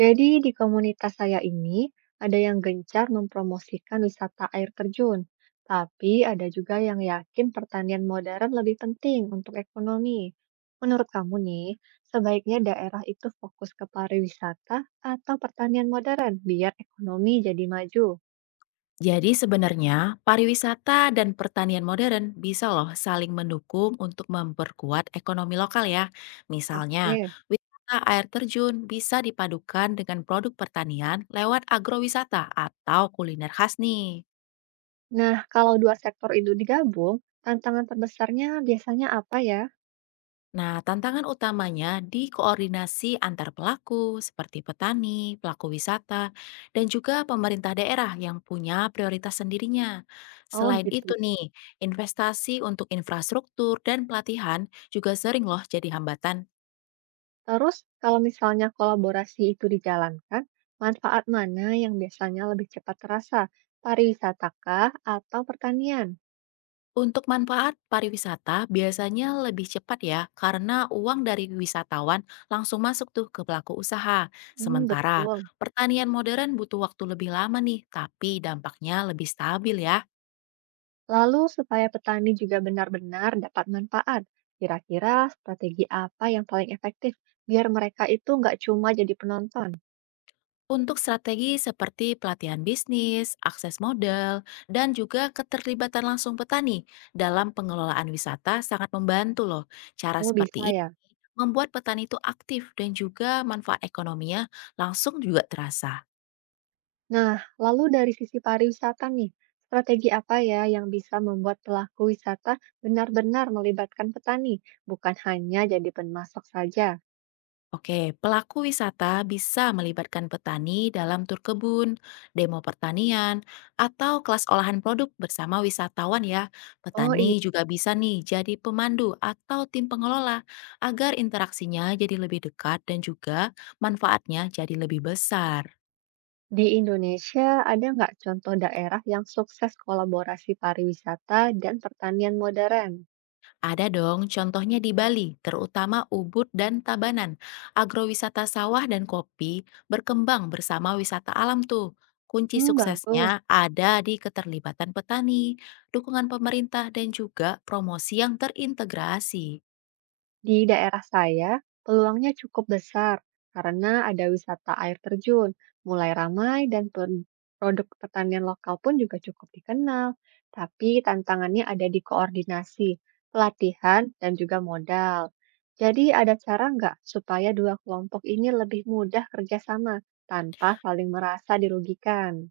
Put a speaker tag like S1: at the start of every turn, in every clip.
S1: Jadi di komunitas saya ini ada yang gencar mempromosikan wisata air terjun, tapi ada juga yang yakin pertanian modern lebih penting untuk ekonomi. Menurut kamu nih, sebaiknya daerah itu fokus ke pariwisata atau pertanian modern biar ekonomi jadi maju?
S2: Jadi sebenarnya pariwisata dan pertanian modern bisa loh saling mendukung untuk memperkuat ekonomi lokal ya. Misalnya,
S1: Oke.
S2: wisata air terjun bisa dipadukan dengan produk pertanian lewat agrowisata atau kuliner khas nih.
S1: Nah, kalau dua sektor itu digabung, tantangan terbesarnya biasanya apa ya?
S2: Nah, tantangan utamanya di koordinasi antar pelaku seperti petani, pelaku wisata, dan juga pemerintah daerah yang punya prioritas sendirinya.
S1: Oh
S2: Selain itu
S1: gitu.
S2: nih, investasi untuk infrastruktur dan pelatihan juga sering loh jadi hambatan.
S1: Terus, kalau misalnya kolaborasi itu dijalankan, manfaat mana yang biasanya lebih cepat terasa? Pariwisata kah atau pertanian?
S2: Untuk manfaat pariwisata biasanya lebih cepat ya karena uang dari wisatawan langsung masuk tuh ke pelaku usaha.
S1: Hmm,
S2: Sementara
S1: betul.
S2: pertanian modern butuh waktu lebih lama nih, tapi dampaknya lebih stabil ya.
S1: Lalu, supaya petani juga benar-benar dapat manfaat, kira-kira strategi apa yang paling efektif biar mereka itu nggak cuma jadi penonton?
S2: Untuk strategi seperti pelatihan bisnis, akses modal, dan juga keterlibatan langsung petani dalam pengelolaan wisata sangat membantu loh. Cara
S1: Oh, bisa
S2: seperti ini
S1: ya.
S2: membuat petani itu aktif dan juga manfaat ekonominya langsung juga terasa.
S1: Nah, lalu dari sisi pariwisata nih, strategi apa ya yang bisa membuat pelaku wisata benar-benar melibatkan petani, bukan hanya jadi pemasok saja?
S2: Oke, pelaku wisata bisa melibatkan petani dalam tur kebun, demo pertanian, atau kelas olahan produk bersama wisatawan ya.
S1: Oh iya,
S2: Petani juga bisa nih jadi pemandu atau tim pengelola agar interaksinya jadi lebih dekat dan juga manfaatnya jadi lebih besar.
S1: di Indonesia ada nggak contoh daerah yang sukses kolaborasi pariwisata dan pertanian modern?
S2: Ada dong, contohnya di Bali, terutama Ubud dan Tabanan. Agrowisata sawah dan kopi berkembang bersama wisata alam tuh. Kunci
S1: Hmm, bagus.
S2: suksesnya ada di keterlibatan petani, dukungan pemerintah, dan juga promosi yang terintegrasi.
S1: Di daerah saya, peluangnya cukup besar karena ada wisata air terjun, mulai ramai dan produk pertanian lokal pun juga cukup dikenal. Tapi tantangannya ada di koordinasi, pelatihan, dan juga modal. Jadi ada cara nggak supaya dua kelompok ini lebih mudah kerjasama tanpa saling merasa dirugikan?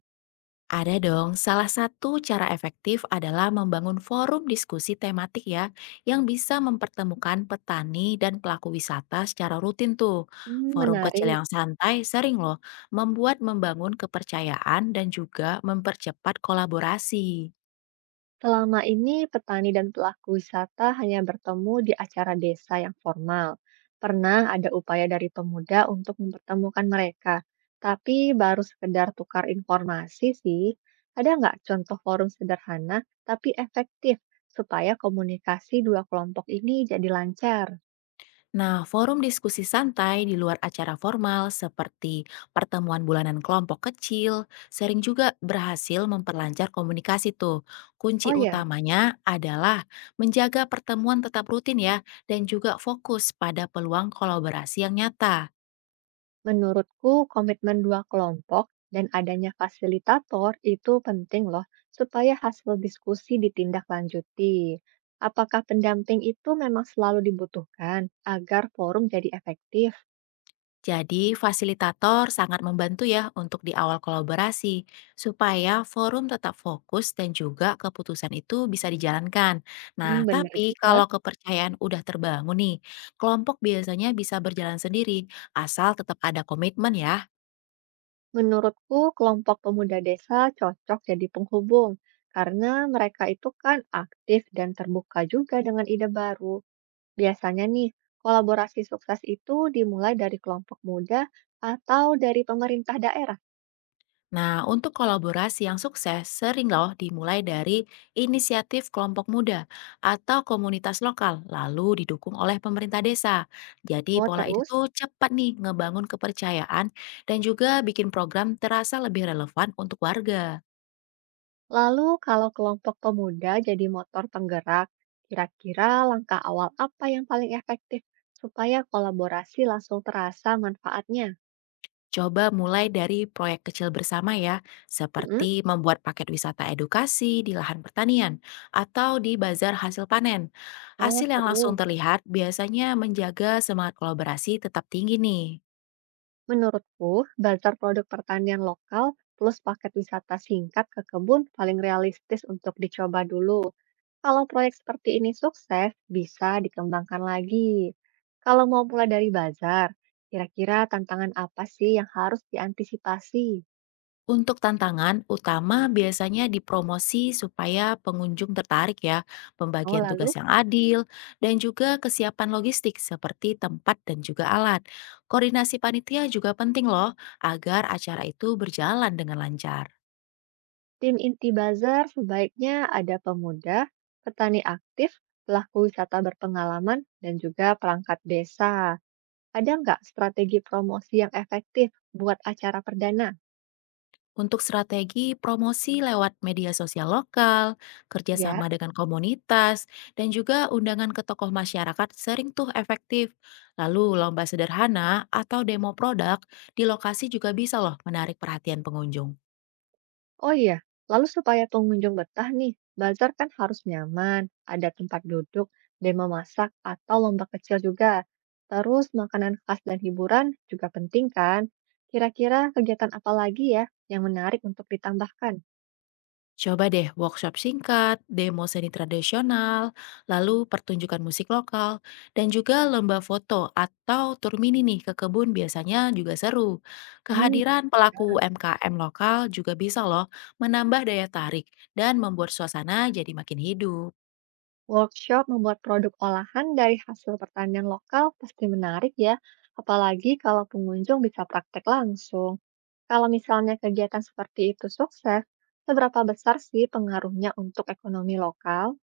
S2: Ada dong, salah satu cara efektif adalah membangun forum diskusi tematik ya, yang bisa mempertemukan petani dan pelaku wisata secara rutin tuh.
S1: Hmm,
S2: Forum kecil
S1: menarik.
S2: yang santai sering loh membangun kepercayaan dan juga mempercepat kolaborasi.
S1: Selama ini, petani dan pelaku wisata hanya bertemu di acara desa yang formal. Pernah ada upaya dari pemuda untuk mempertemukan mereka, tapi baru sekedar tukar informasi sih. Ada nggak contoh forum sederhana tapi efektif supaya komunikasi dua kelompok ini jadi lancar?
S2: Nah, forum diskusi santai di luar acara formal seperti pertemuan bulanan kelompok kecil sering juga berhasil memperlancar komunikasi tuh. Kunci
S1: Oh ya.
S2: utamanya adalah menjaga pertemuan tetap rutin ya dan juga fokus pada peluang kolaborasi yang nyata.
S1: Menurutku, komitmen dua kelompok dan adanya fasilitator itu penting loh, supaya hasil diskusi ditindaklanjuti. Apakah pendamping itu memang selalu dibutuhkan agar forum jadi efektif?
S2: Jadi, fasilitator sangat membantu ya untuk di awal kolaborasi, supaya forum tetap fokus dan juga keputusan itu bisa dijalankan.
S1: Hmm,
S2: Nah,
S1: benar
S2: tapi
S1: juga.
S2: kalau kepercayaan udah terbangun nih, kelompok biasanya bisa berjalan sendiri, asal tetap ada komitmen ya.
S1: Menurutku, kelompok pemuda desa cocok jadi penghubung, karena mereka itu kan aktif dan terbuka juga dengan ide baru. Biasanya nih, kolaborasi sukses itu dimulai dari kelompok muda atau dari pemerintah daerah.
S2: Nah, untuk kolaborasi yang sukses sering loh dimulai dari inisiatif kelompok muda atau komunitas lokal, lalu didukung oleh pemerintah desa. Jadi
S1: Oh,
S2: pola itu
S1: terus?
S2: tuh cepat nih ngebangun kepercayaan dan juga bikin program terasa lebih relevan untuk warga.
S1: Lalu kalau kelompok pemuda jadi motor penggerak, kira-kira langkah awal apa yang paling efektif supaya kolaborasi langsung terasa manfaatnya?
S2: Coba mulai dari proyek kecil bersama ya,
S1: Mm-mm.
S2: seperti membuat paket wisata edukasi di lahan pertanian atau di bazar hasil panen.
S1: Oh,
S2: Hasil yang langsung
S1: seru.
S2: terlihat biasanya menjaga semangat kolaborasi tetap tinggi nih.
S1: Menurutku, bazar produk pertanian lokal plus paket wisata singkat ke kebun paling realistis untuk dicoba dulu. Kalau proyek seperti ini sukses, bisa dikembangkan lagi. Kalau mau mulai dari bazar, kira-kira tantangan apa sih yang harus diantisipasi?
S2: Untuk tantangan utama biasanya di promosi supaya pengunjung tertarik ya,
S1: Oh,
S2: pembagian
S1: lalu
S2: tugas yang adil, dan juga kesiapan logistik seperti tempat dan juga alat. Koordinasi panitia juga penting loh agar acara itu berjalan dengan lancar.
S1: tim inti bazar sebaiknya ada pemuda, petani aktif, pelaku wisata berpengalaman, dan juga perangkat desa. Ada nggak strategi promosi yang efektif buat acara perdana?
S2: Untuk strategi promosi lewat media sosial lokal,
S1: Ya,
S2: kerjasama dengan komunitas, dan juga undangan ke tokoh masyarakat sering tuh efektif. Lalu lomba sederhana atau demo produk di lokasi juga bisa loh menarik perhatian pengunjung.
S1: oh iya. Lalu supaya pengunjung betah nih, bazar kan harus nyaman, ada tempat duduk, demo masak, atau lomba kecil juga. Terus makanan khas dan hiburan juga penting kan? Kira-kira kegiatan apa lagi ya yang menarik untuk ditambahkan?
S2: Coba deh workshop singkat, demo seni tradisional, lalu pertunjukan musik lokal, dan juga lomba foto atau tur mini nih ke kebun biasanya juga seru.
S1: Hmm.
S2: Kehadiran pelaku MKM lokal juga bisa loh menambah daya tarik dan membuat suasana jadi makin hidup.
S1: Workshop membuat produk olahan dari hasil pertanian lokal pasti menarik ya, apalagi kalau pengunjung bisa praktek langsung. Kalau misalnya kegiatan seperti itu sukses, seberapa besar sih pengaruhnya untuk ekonomi lokal?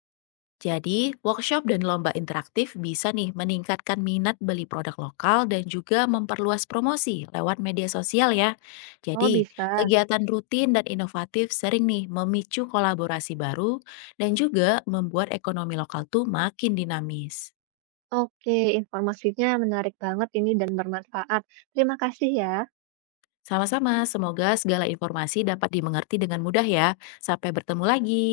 S2: Jadi, workshop dan lomba interaktif bisa nih meningkatkan minat beli produk lokal dan juga memperluas promosi lewat media sosial ya.
S1: Oh,
S2: Jadi,
S1: bisa.
S2: kegiatan rutin dan inovatif sering nih memicu kolaborasi baru dan juga membuat ekonomi lokal tuh makin dinamis.
S1: Oke, informasinya menarik banget ini dan bermanfaat. Terima kasih ya.
S2: Sama-sama, semoga segala informasi dapat dimengerti dengan mudah ya. Sampai bertemu lagi.